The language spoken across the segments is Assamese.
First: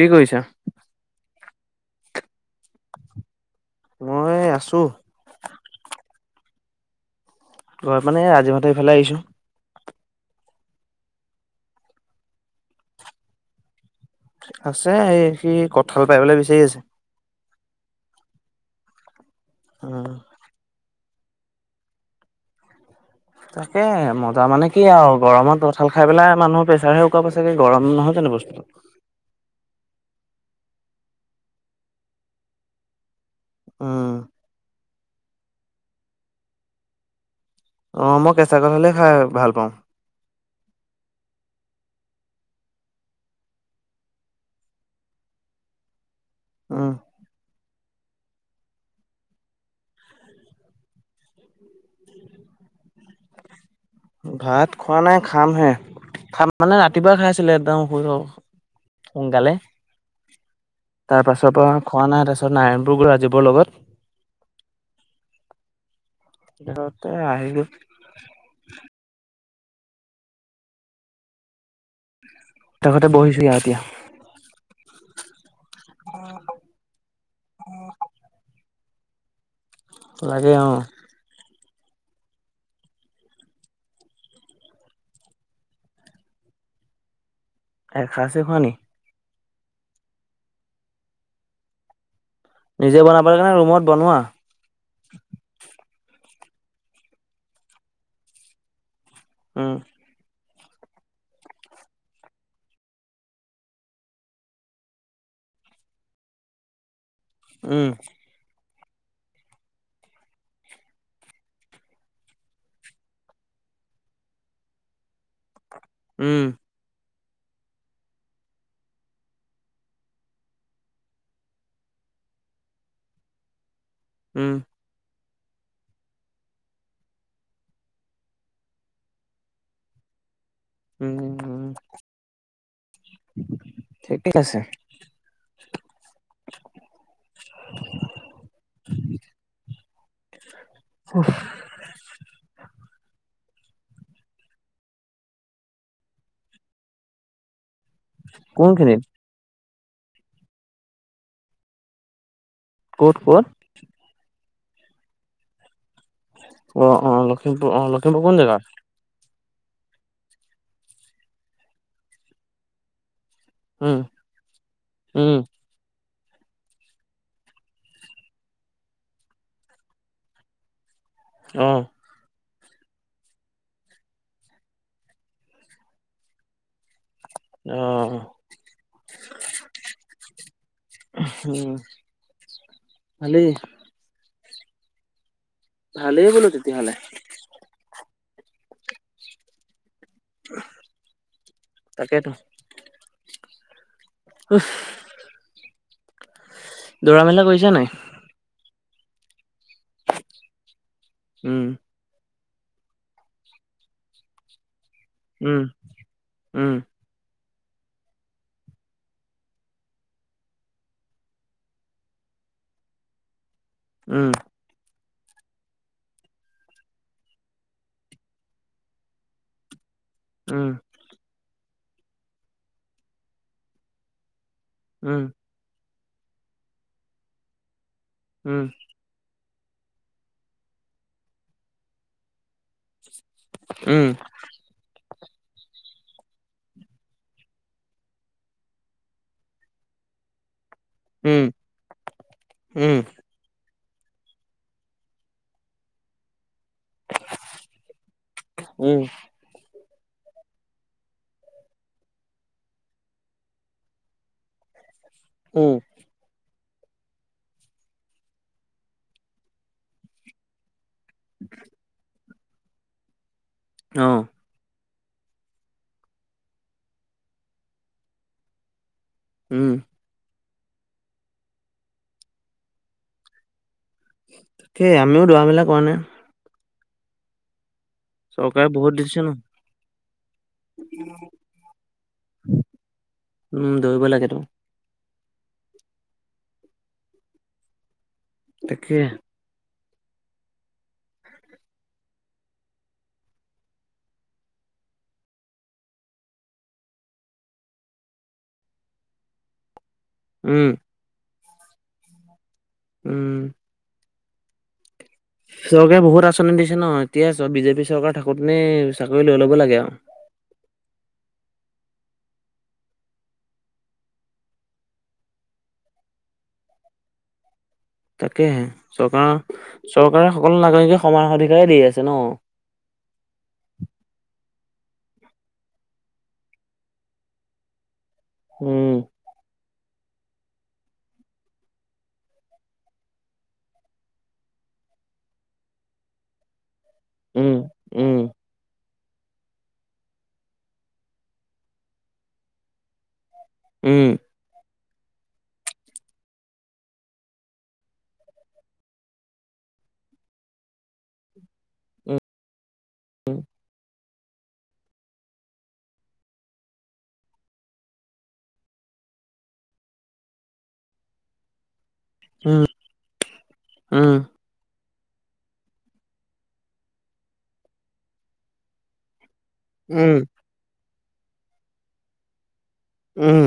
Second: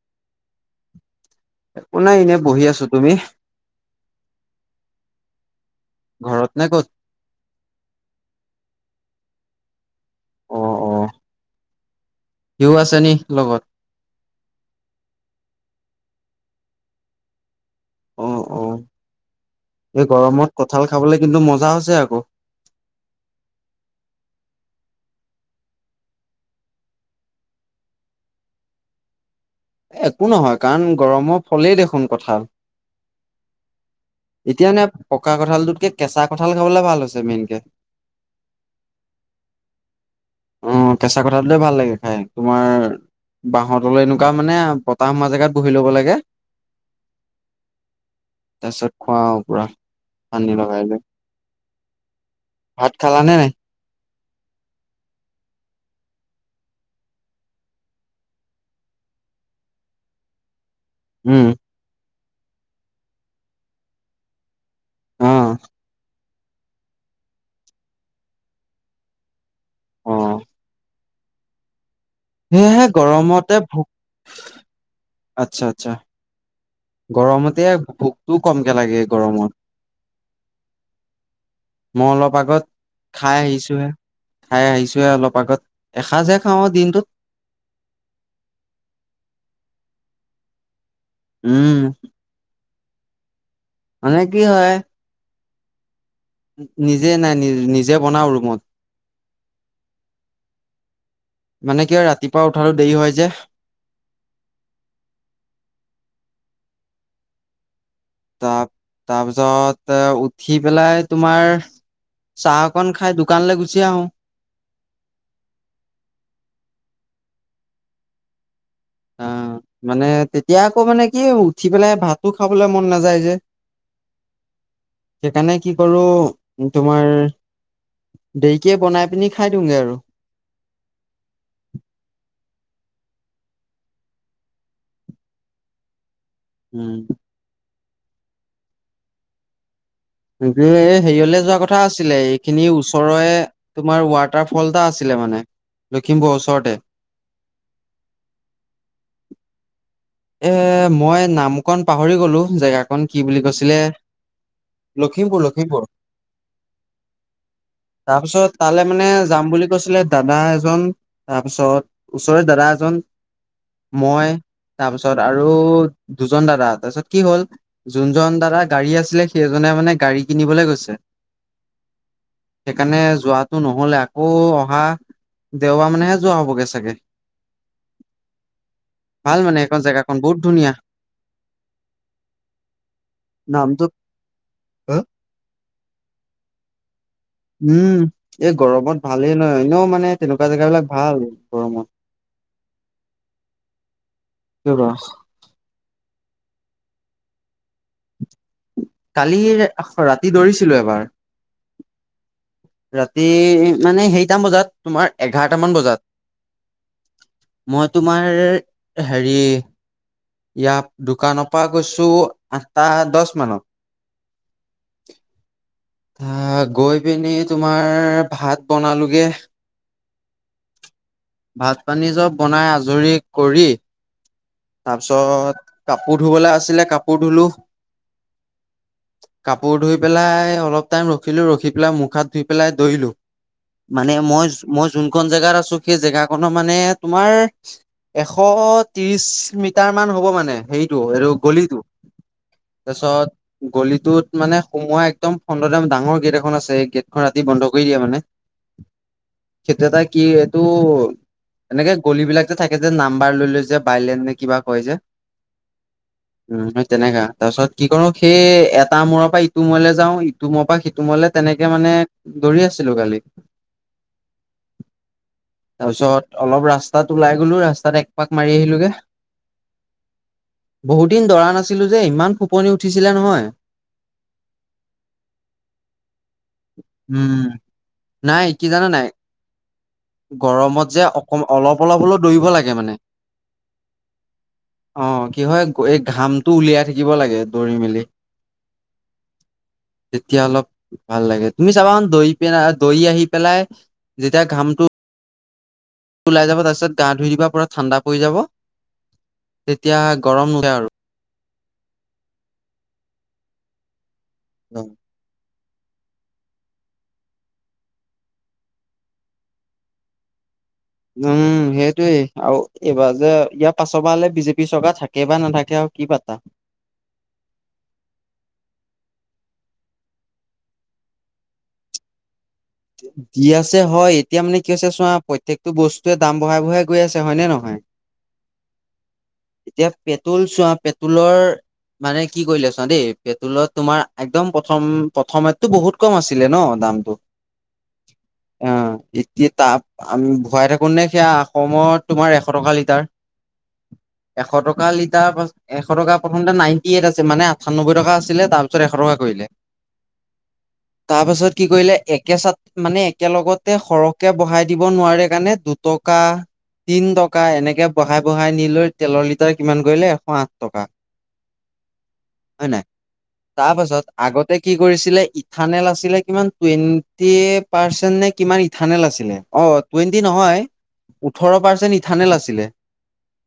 কি কৰিছা? একো নাই এনে বহি আছো তুমি? মই আছো ঘৰত নে ক'ত? ঘৰত মানে এ আজি হতে ইফালে আহিছো। অ অ সি ও আছে নি লগত? আছে এই সি কঁঠাল পাৰিবলে বিচাৰি আছে। অ অ উম এই গৰমত কঠাল খাবলৈ কিন্তু মজা হৈছে আকৌ তাকে মজা মানে কি আৰু গৰমত কঠাল খাই পেলাই মানুহৰ প্ৰেছাৰহে ওকাব ছাগে গৰম নহয় তে। অন বস্তু। একো নহয় কাৰণ গৰমৰ ফলেই দেখোন কঁঠাল। উম এতিয়া নে পকা কঠালটোতকে কেঁচা কঠাল খাবলে ভাল হৈছে মেইনকে। অ মই কেঁচা কঠাল হলে খাই ভাল পাওঁ। অ কেঁচা কঠালটোৱে ভাল লাগে খাই তোমাৰ। বাহতলৈ এনেকুৱা মানে বতাহ সোমোৱা জেগাত বহি ল'ব লাগে। আহ। তাৰপিছত খোৱাওঁ পুৰা পানী লগাই লৈ। ভাত খাল নে নাই। ভাত খোৱা নাই খামহে খাম মানে ৰাতিপুৱা খাই আছিলে একদম শ। সোন কালে। তাৰ উম পাছৰ পৰা খোৱা নাই তাৰপাছত নাৰায়ণপুৰগৰাজীৱৰ লগত। আহ। সতে আহিব। অ। সেয়েহে কাষতে বহিছোহি আৰু গৰমতে এতিয়া ভোক আচ্ছা। আচ্ছা অ। গৰমতে বহুতো কমকে লাগে গৰমত। লাগে অ। মই অলপ আগত, খাই আহিছোঁহে। খাই আহিছোৱে অলপ আগত, এসাঁজে খাওঁ দিনটোত। এ খাচী খোৱানি। উম। নিজে বনাব কাৰণে। ৰুমত বনোৱা মানে কি হয়। নিজে নাই নি নিজে বনাও ৰুমত। আহ। মানে কিয় ৰাতিপুৱা উঠালোঁ দেৰি হয় যে। [unintelligible] উম। তাৰপিছত উঠি পেলাই তোমাৰ। চাহ অকন খাই দোকানলৈ গুচি আহোঁ। উম। অ। মানে তেতিয়া আকৌ মানে কি উঠি পেলাই ভাতো খাবলৈ মন নাযায় যে। উম। সেইকাৰণে কি কৰো তোমাৰ। দেইৰিকে বনাই পিনি খাই দিওঁগৈ আৰু। উম ঠিক ঠিক আছে। উম। উম। যে হেৰিয়লৈ যোৱা কথা আছিলে এইখিনি ওচৰৰে। তোমাৰ ৱাটাৰফল এটা আছিলে মানে, লখিমপুৰ ওচৰতে। কোনখিনি। এ মই নামকণ পাহৰি গলো জেগাকন ক'ত কি বুলি ক'ত? কৈছিলে। লখিমপুৰ লখিমপুৰ। অ অ লক্ষিমপুৰ অ লখিমপুৰ কোন তাৰপিছত জেগা। তালৈ মানে যাম বুলি কৈছিলে দাদা এজন তাৰপিছত ওচৰে দাদা এজন। উম, মই তাৰপিছত উম, আৰু। দুজন দাদা তাৰপিছত কি হল যোনজন দাদা গাড়ী আছিলে সেইজনে মানে গাড়ী কিনিবলৈ গৈছে। অহ। সেইকাৰণে যোৱাটো নহলে আকৌ অহা দেওবাৰ মানেহে যোৱা হবগে চাগে। অহ। জেগাখন বহুত ধুনীয়া ভালেই, নামটো। হা। ভালে বোলো তেতিয়াহলে। উম এই গৰমত ভালেই নহয় এনেও মানে তেনেকুৱা জেগাবিলাক ভাল গৰমত। তাকেতো, কেনেকুৱা দৌৰা মেলা কৰিছা নাই। কালি ৰাতি দৌৰিছিলো এবাৰ উম ৰাতি মানে সেইটা মান বজাত থ্য় উম, এঘাৰটামান বজাত উম, মই তোমাৰ হেৰি। ইয়াত দোকানৰ পৰা গৈছো আঠটা দহ মানত। উম। অহ গৈ প নি। তোমাৰ ভাত বনালোগে। উম। ভাত পানী চব বনাই আজৰি কৰি উম, তাৰপিছত। কাপোৰ ধুবলৈ আছিলে কাপোৰ ধুলো। উম। কাপোৰ ধুই পেলাই অলপ টাইম ৰখিলো ৰখি পেলাই মুখ হাত ধুই পেলাই দৰিলো। উম, মানে মই মই যোনখন জেগাত আছো সেই জেগাখনৰ মানে তোমাৰ। এশ ত্ৰিশ মিটাৰ মান হ'ব মানে হেই। এই উম, গলি তো উম, তাৰপাছত। গলিটোত মানে সোমোৱা একদম ফন্দম ডাঙৰ গেট এখন আছে। ৰাতি বন্ধ কৰি দিয়া মানে উম, সেইটো এটা কি এইটো। এনেকে গলিবলাক যে থাকে যে নাম্বাৰ লৈ লৈ যে বাইলেন নে কিবা কয় যে। উম। উম তেনেকা তাৰ পিছত কি কৰো সেই এটা মূৰ পৰা ইটো মূৰলে যাওঁ ইটো মূৰ পৰা। তোমালে তেনেকে মানে দৌৰি আছিলো কালি। অহ। তাৰপিছত অলপ ৰাস্তাত ওলাই গলো ৰাস্তাত একপাক মাৰি আহিলোগে। উম। বহুতদিন দৰা নাছিলোঁ যে ইমান ফোপনি উঠিছিলে নহয়। তাকেই আমিও দৰা মেলা কৰা নাই। উম। নাই কি চৰকাৰে জানা বহুত নাই দিছে ন। গৰমত যে অক অলপ অলপ হলেও দৌৰিব লাগে মানে। উম, দৌৰিব লাগেতো, অ কি হয় এই ঘামটো উলিয়াই থাকিব লাগে দৰি মেলি। তাকেই তেতিয়া অলপ ভাল লাগে। তুমি চাবা দৰি পি দৰি আহি পেলাই যেতিয়া ঘামটো ওলাই যাব তাৰছত গা ধুই দিবা পুৰা ঠাণ্ডা পৰি যাব এতিয়া গৰম উম, নহে আৰু। উম উম চৰকাৰে বহুত আঁচনি দিছে ন এতিয়া চ বিজেপি চৰকাৰ থাকোতে চাকৰি লৈ লব লাগে আৰু। [unintelligible] উম সেইটোয়েই আৰু এইবাৰ যে ইয়াৰ পাছৰ পৰা হলে বিজেপি চৰকাৰ থাকে বা নাথাকে আৰু! কি পাত্তা? তাকেহে, চৰকাৰ চৰকাৰে সকলো নাগৰিকে সমান অধিকাৰেই দি আছে ন। দি আছে হয়, এতিয়া মানে কি হৈছে চোৱা প্ৰত্যেকটো বস্তুৱেই দাম বঢ়াই বঢ়াই গৈ আছে হয়নে নহয়? [unintelligible] উম। এতিয়া পেট্ৰল চোৱা পেট্ৰলৰ মানে কি কৰিলে চা দেই, পেট্ৰলত তোমাৰ একদম প্ৰথম প্ৰথমটো বহুত কম আছিলে ন দামটো। উম উম। অঁ এতিয়া তাত আমি ভৰাই থাকো নে সেয়া অসমত তোমাৰ এশ টকা লিটাৰ? উম। এশ টকা লিটাৰ এশ টকা প্ৰথমতে নাইনটি এইট আছে মানে আঠান্নব্বৈ টকা আছিলে তাৰ পিছত এশ টকা কৰিলে। তাৰপাছত কি কৰিলে একেছাত মানে একেলগতে সৰ। তিয় বঢ়াই দিব নোৱাৰে কাৰণে দুটকা তিন টকা এনেকে বঢ়াই বঢ়াই নি লৈ তেলৰ লিটাৰ কিমান কৰিলে এশ আঠ টকা। তাৰ পাছত উম আগতে কি কৰিছিলে ইথানেল আছিলে কিমান টুৱেণ্টি পাৰ্চেন্ট নে কিমান ইথানেল আছিলে। অ উম টুৱেণ্টি নহয় ওঠৰ পাৰ্চেণ্ট ইথানেল আছিলে। উম।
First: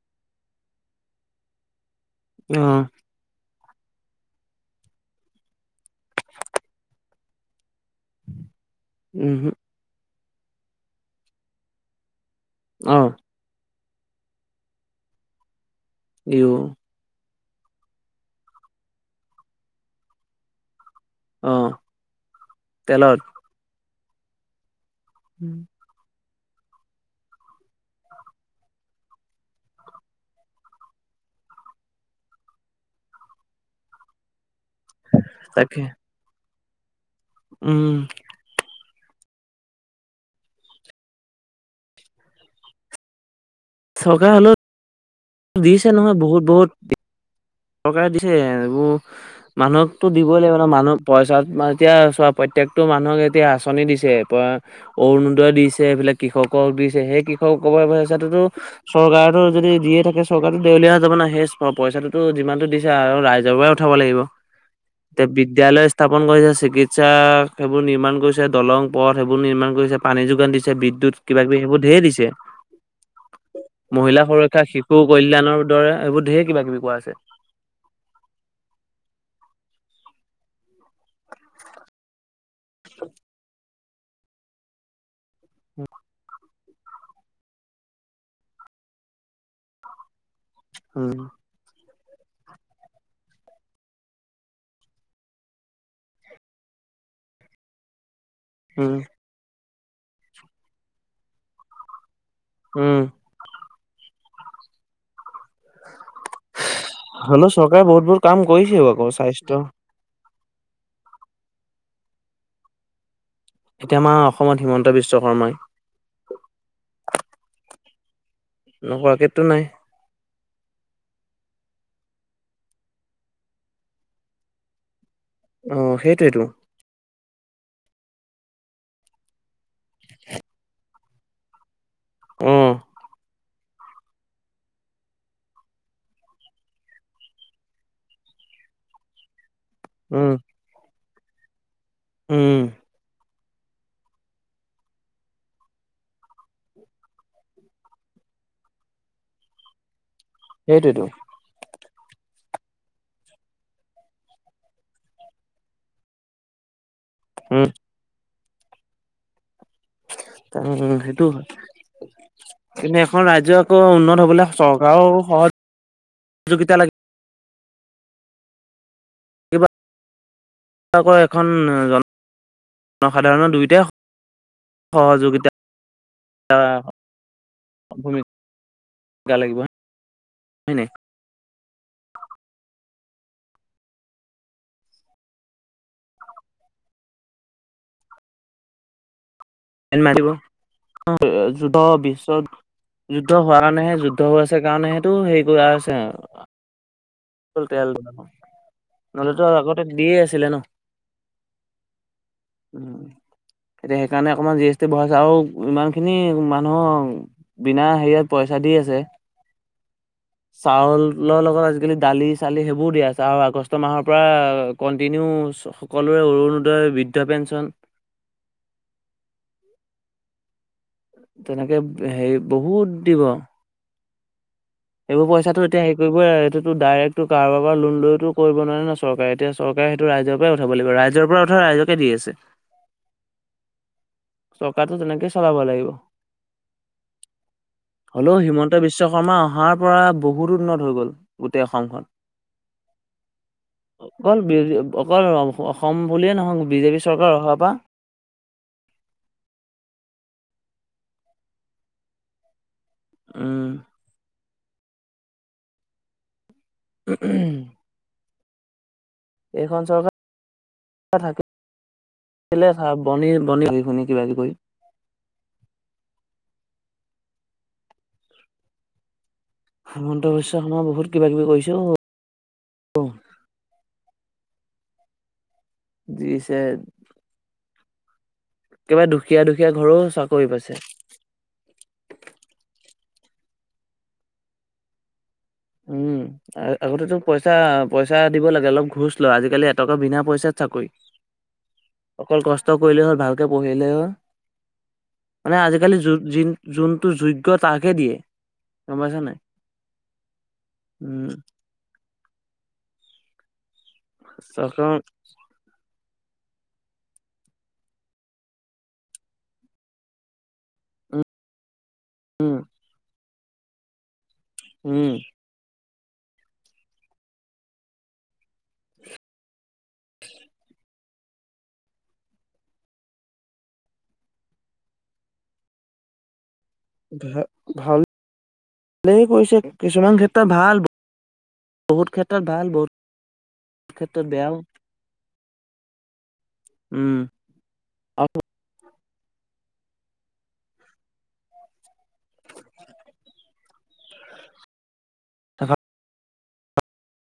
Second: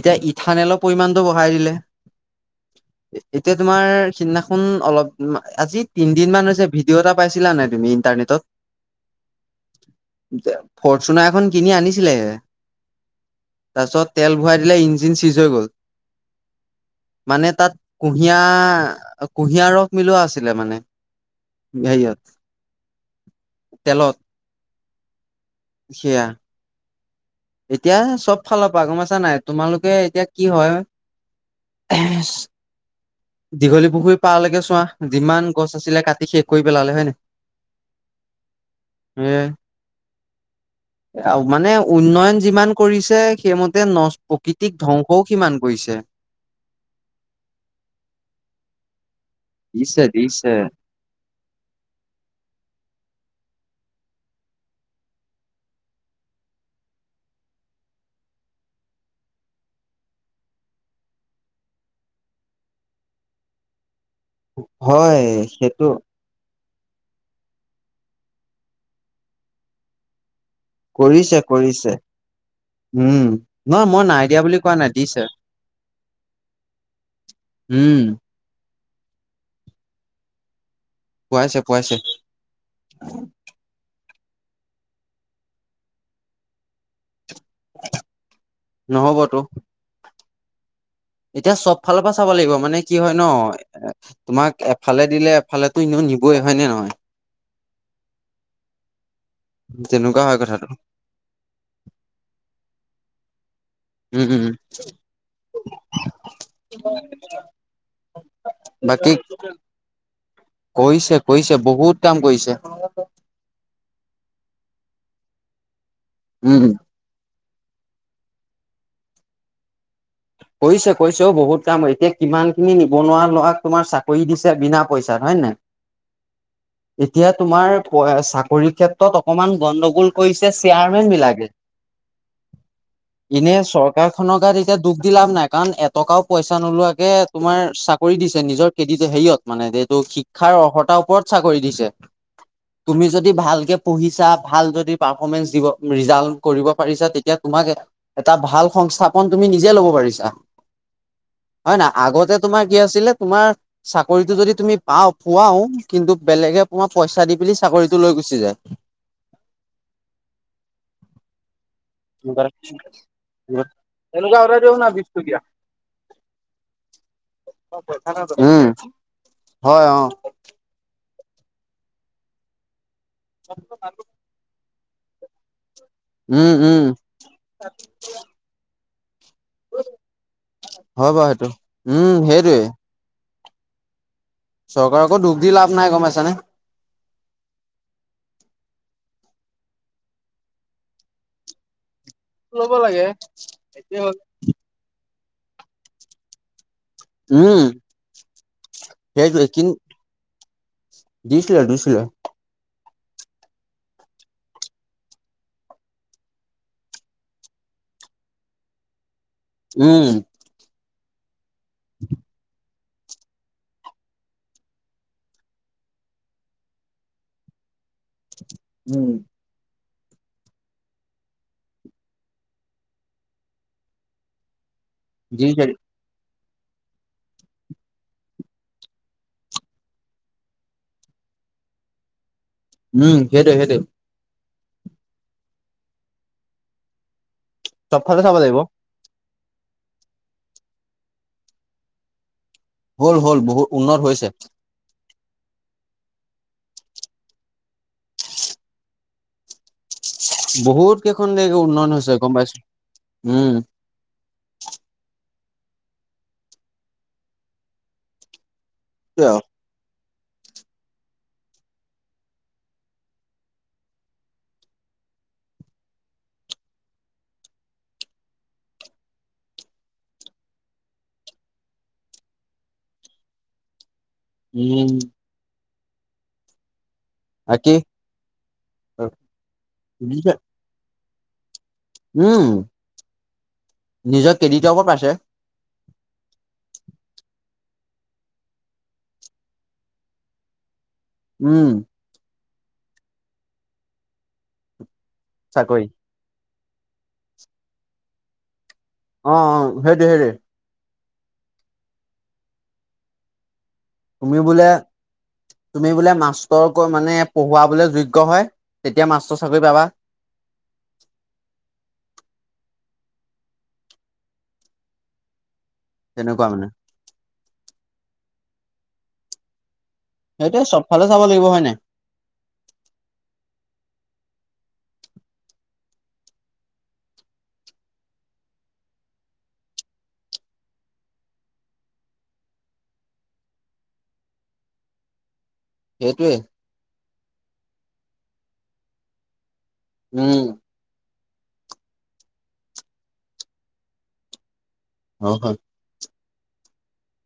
এতিয়া ইথানেলৰ পৰিমাণটো বঢ়াই দিলে। অঁ। এতিয়া তোমাৰ সিদিনাখন অলপ আজি তিনদিন মান হৈছে ভিডিঅ' এটা পাইছিলা নাই তুমি উম ইন্টাৰনেটত, ফৰ্চুনাৰ এখন কিনি আনিছিলেহে অঁ। তাৰপিছত তেল ভৰাই দিলে ইঞ্জিন চিজ হৈ গ'ল। ইও। মানে তাত কুঁহিয়াৰ কুঁহিয়াৰ ৰস মিলোৱা আছিলে মানে। অহ হেৰিয়ত তেলত? তেলত, সেয়া। এতিয়া চব ফালৰ পৰা গম পাইছা নাই তোমালোকে এতিয়া কি হয় দীঘলী পুখুৰী পাৰলৈকে চোৱা যিমান গছ তাকে আছিলে কাটি শেষ কৰি পেলালে হয় নাই? উম। এয়াই আৰু মানে উন্নয়ন যিমান কৰিছে সেইমতে নচ চৰকাৰে হলেও প্ৰকৃতিক ধ্বংসও সিমান দিছে কৰিছে। নহয় বহুত বহুত চৰকাৰে দিছে এইবোৰ দিছে মানুহকতো দিবই দিছে লাগিব ন মানুহক পইচা মানে এতিয়া চোৱা প্ৰত্যেকটো মানুহকে এতিয়া আঁচনি দিছে, অৰুণোদয়ে দিছে, এইফালে কৃষকক দিছে, সেই কৃষকৰ পইচাটো তহ চৰকাৰেতো যদি দিয়ে থাকে চৰকাৰো দেউলীয়া হৈ যাব না সেই পইচাটো যিমানটো দিছে আৰু ৰাইজৰ পৰাই উঠাব লাগিব। হয় এতিয়া সেইটো বিদ্যালয় স্থাপন কৰিছে, চিকিৎসা সেইবোৰ নিৰ্মাণ কৰিছে, দলং পথ সেইবোৰ নিৰ্মাণ কৰিছে, পানী যোগান দিছে, বিদ্যুত কৰিছে কিবা কিবি সেইবোৰ কৰিছে ঢেই দিছে উম নহয় মই মহিলা নাই দিয়া বুলি সুৰক্ষা, কোৱা নাই শিশু দিছে কল্যাণৰ দৰে এইবোৰ ঢেই কিবা কিবি কোৱাইছে। উম। পোৱাইছে পোৱাইছে। উম। নহবতো। উম এতিয়া চব এফালৰ পৰা চাব লাগিব মানে কি হয় ন এ তোমাক এফালে দিলে এফালে এনেও‌ নিবই হয় নে নহয়। [inaudible] উম। জেনুকা হয় কথাটো। উম। উম উম উম হলও চৰকাৰে বহুত বহু কাম কৰিছেও আকৌ স্বাস্থ্য। কৈছে কৈছে বহুত কাম কৰিছে। এতিয়া আমাৰ অসমত হিমন্ত বিশ্ব শৰ্মাই উম হম। নোহোৱাকেটো নাই। কৈছে কৈছেও বহুত কাম এতিয়া কিমান খিনি নিবনুৱা লৰাক তোমাৰ চাকৰি দিছে বিনা পইচা ওহ সেইটোৱেইতো। এতিয়া তোমাৰ চাকৰি ক্ষেত্ৰত অকমান গণ্ডগোল কৰিছে চেয়াৰমেন বিলাকে। উম। এনে চৰকাৰ খনক গাত এতিয়া দুখ। লাভ নাই কাৰণ এটকাও পইচা নোলোৱাকে তোমাৰ চাকৰি দিছে নিজৰ কেৰডিট হেৰিয়ত। মানে যিহেতু উম শিক্ষাৰ অৰ্হতাৰ ওপৰত চাকৰি দিছে। উম। তুমি যদি ভালকে পঢ়িছা ভাল যদি পাৰ্ফমেন্ঞ্চ দিব ৰিজাল্ট কৰিব পাৰিছা তেতিয়া তোমাক। এটা ভাল সংস্থাপন তুমি নিজে ল'ব। পাৰিছা সেইটোৱেতো। হয় নাই আগতে তোমাৰ কি আছিলে তোমাৰ চাকৰিতটো যদি তুমি পাও পুৱাও কিন্তু বেলেগে পইচা দি পেলি উম চাকৰিটো লৈ গুচি যায়। উ উ সেইটো হয়। কিন্তু এখন ৰাজ্য আকৌ উন্নত এনেকুৱা হবলৈ অৰ্ডাৰ দিয়ক না চৰকাৰও বিশ টকীয়া সহজ। সহযোগিতা লাগ। উম কিবা হয় অ। এখন জনসাধাৰণৰ দুয়োটাই সহযোগিতা। উম উম। গা লাগিব হয় নাই। হয় বাৰু সেইটো উম সেইটোৱে। চৰকাৰকো দুখ দি লাভ নাই গম পাইছানে। [unintelligible] পত যুদ্ধ ল'ব লাগে হোৱাৰ কাৰণেহে এতিয়া হ'ল। যুদ্ধ হৈ আছে কাৰণে সেইটো হেৰি কৰা হৈছে। উম তেল ব নহলেতো সেইটোৱে কিন আগতে দিয়ে আছিলে ন। দিছিলে দিছিলে এতিয়া সেইকাৰণে অকণমান জি এছ টি বঢ়াইছে আৰু ইমান খিনি মানুহৰ বিনা হেৰিয়ত পইচা। দি আছে। উম। লগ লগত আজিকালি দালি চালি। বহুত দিয়া আছে আৰু আগষ্ট মাহৰ পৰা কন্টিনিউ সকলোৰে অৰুণোদয়, বৃদ্ধ পেঞ্চন। উম। তেনেকে হেৰি বহুত দিব। এইবোৰ পইচাটো দিছে এতিয়া হেৰি কৰিবই। ডাইৰেক্টটো কাৰোবাৰ পৰা লোন লৈতো কৰিব নোৱাৰে ন চৰকাৰে এতিয়া চৰকাৰে সেইটো ৰাইজৰ পৰাই উঠাব লাগিব ৰাইজৰ পৰা উঠাব। ৰাইজকে দি আছে। উম হেইটোয়ে হেইটোয়ে। টকাটো তেনেকেই চলাব লাগিব। চবফালে হলও চাব লাগিব। হিমন্ত বিশ্ব শৰ্মা অহাৰ পৰা বহুতো উন্নত হৈ গল গোটেই অসমখন। হ'ল হ'ল বহুত উন্নত হৈছে। অকল বি অকল অসম বুলিয়ে নহওঁক বিজেপি চৰকাৰ অহা পা। বহুত কেইখন দেশ উন্নয়ন হৈছে গম পাইছোঁ। উম। উম। সেইটোৱে আৰু এইখন চৰকাৰ থাকে। কেলে চা বনি বনি বি শুনি কিবা কিবি কৰি। [unintelligible] হিমন্ত বিশ্ব শৰ্মা বহুত কিবা কিবি কৰিছেও উম দিছে। বাকি। কিবা দুখীয়া দুখীয়া ঘৰো চাকৰি পাইছে। উম নিজৰ কেডিটৰ ওপৰত পাইছে। উম আগতে ত পইচা। পইচা দিব লাগে অলপ ঘোচ লয় আজিকালি এটকা বিনা পইচাত চাকৰি। উম। অকল কষ্ট কৰিলেই হ'ল ভালকে পঢ়িলেই হ'ল মানে চাকৰি আজিকালি। যোনটো যোগ্য তাকে দিয়ে। গম পাইছা অ নাই অ হেতোয়ে হেতোয়ে। উম। তুমি বোলে চৰকাৰ তুমি বোলে মা। ইচৰক মানে পঢ়োৱা বলে যোগ্য হয় তেতিয়া মাস্তৰ চাকৰি পাবা। উম [unintelligible] উম উম। তেনেকুৱা মানে। সেইটোৱে চবফালে চাব লাগিব হয় নাই। ভ ভাল ভালেই কৰিছে কিছুমান ক্ষেত্ৰত ভাল। বহুত ক্ষেত্ৰত ভাল বহুত বহুত ক্ষেত্ৰত বেয়াও। সেইটোৱে। উম [unintelligible] উম। অ হয়। আৰু